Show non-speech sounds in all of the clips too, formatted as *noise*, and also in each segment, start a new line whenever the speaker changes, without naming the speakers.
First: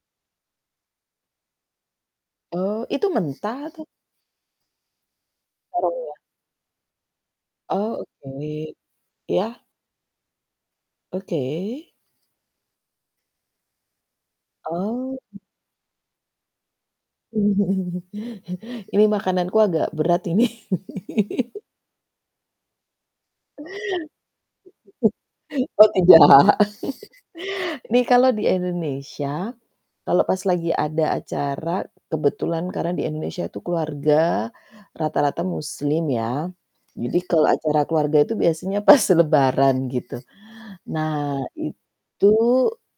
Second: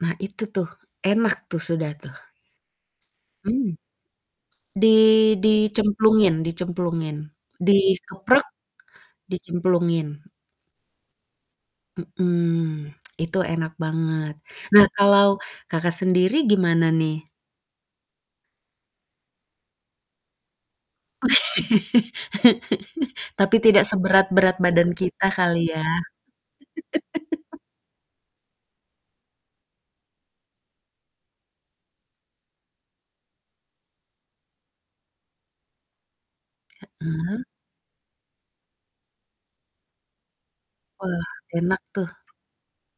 Nah, itu tuh enak tuh, sudah tuh.
Oh, itu mentah
Mmm.
atau
Di
Harum ya.
dicemplungin dicemplungin,
Oh
dikeprek
oke. Iya.
dicemplungin.
Oke.
Mhm, itu enak banget. Nah
Oh.
kalau Kakak sendiri gimana nih?
*chuckles* Ini makananku agak berat ini. *laughs*
*laughs* Tapi tidak seberat-berat badan kita
*chuckles*
kali ya?
Oh tidak.
*laughs*
*chuckles* Nih kalau di Indonesia kalau pas lagi ada acara kebetulan karena di Indonesia itu keluarga rata-rata muslim ya jadi
Heeh.
kalau acara keluarga itu biasanya pas lebaran gitu.
Wah
Nah
enak tuh.
itu,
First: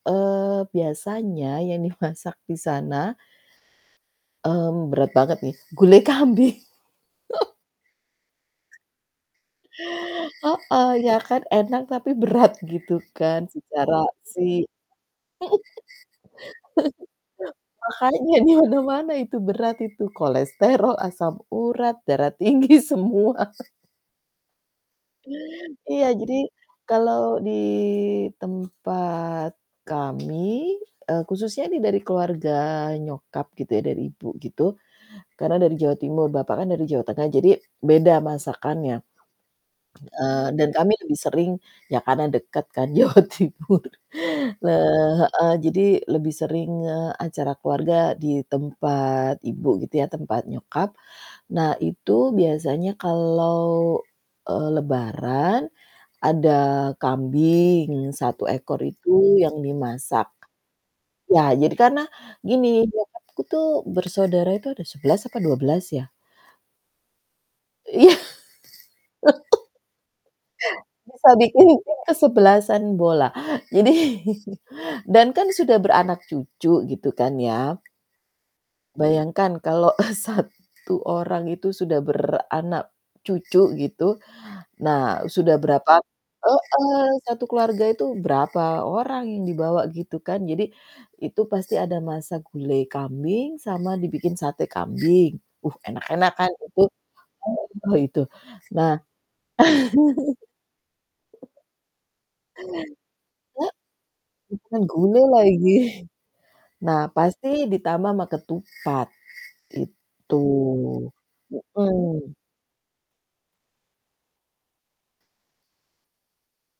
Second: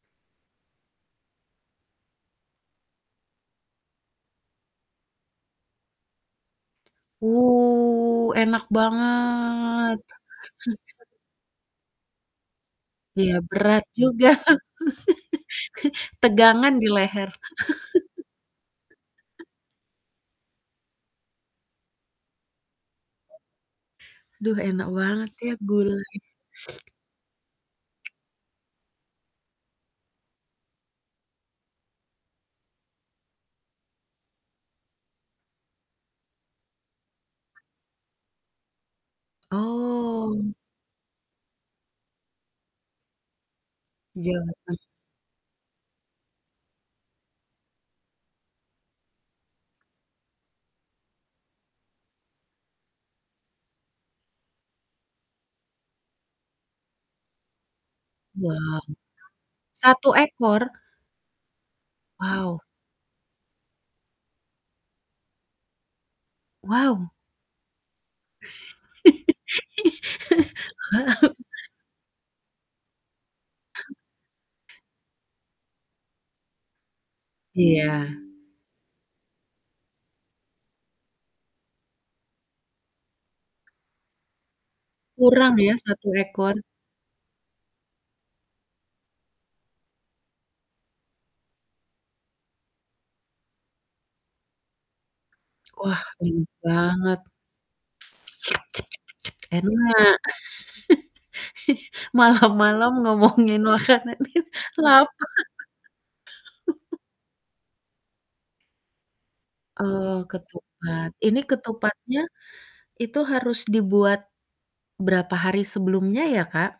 eee, biasanya yang dimasak di sana, mmm, berat banget nih, gulai kambing. *chuckles*
Wuh, enak banget.
Heeh,
*chuckles*
ya kan enak tapi berat gitu
Ya
kan
berat
secara
juga.
sih.
*laughs* Tegangan di leher.
*laughs* Makanya di mana-mana itu
*laughs*
berat itu kolesterol, asam urat, darah tinggi, semua.
Duh, enak banget ya
Iya
gulai.
jadi kalau di tempat kami, eee, khususnya ini dari keluarga nyokap gitu ya dari ibu gitu karena dari Jawa Timur, bapak kan dari Jawa Tengah jadi beda masakannya. Eee,
Oh.
dan kami lebih sering ya karena dekat kan Jawa Timur.
Jawa Teng
Heeh, jadi lebih sering, eee, acara keluarga di tempat ibu gitu ya, tempat nyokap. Nah itu biasanya kalau, eee, lebaran ada kambing 1 ekor
Wow,
itu yang
1
dimasak.
ekor?
Ya jadi karena
Wow.
gini nyokapku tuh bersaudara itu ada 11 atau 12 ya?
Wow.
Iya.
*laughs*
*laughs* Bisa
Wow.
bikin kesebelasan bola jadi,
*chuckles*
*chuckles* dan kan sudah beranak cucu gitu kan ya.
Iya.
Bayangkan kalau, eee, 1 orang itu sudah beranak cucu gitu, nah
Kurang
sudah
ya
berapa
1 ekor.
heeh, satu keluarga itu berapa orang yang dibawa gitu kan jadi itu pasti ada masa gulai kambing sama dibikin sate kambing. Uh
Wah
enak-enak
ini
kan itu
banget.
oh itu. Nah. *laughs*
Enak *laughs* Malam-malam ngomongin
Ya,
makanan ini
menggulai
laper
lagi.
*laughs*
Nah, pasti ditambah ama ketupat
Eee,
gitu,
ketupat ini ketupatnya
heeh.
itu harus dibuat berapa hari sebelumnya ya Kak?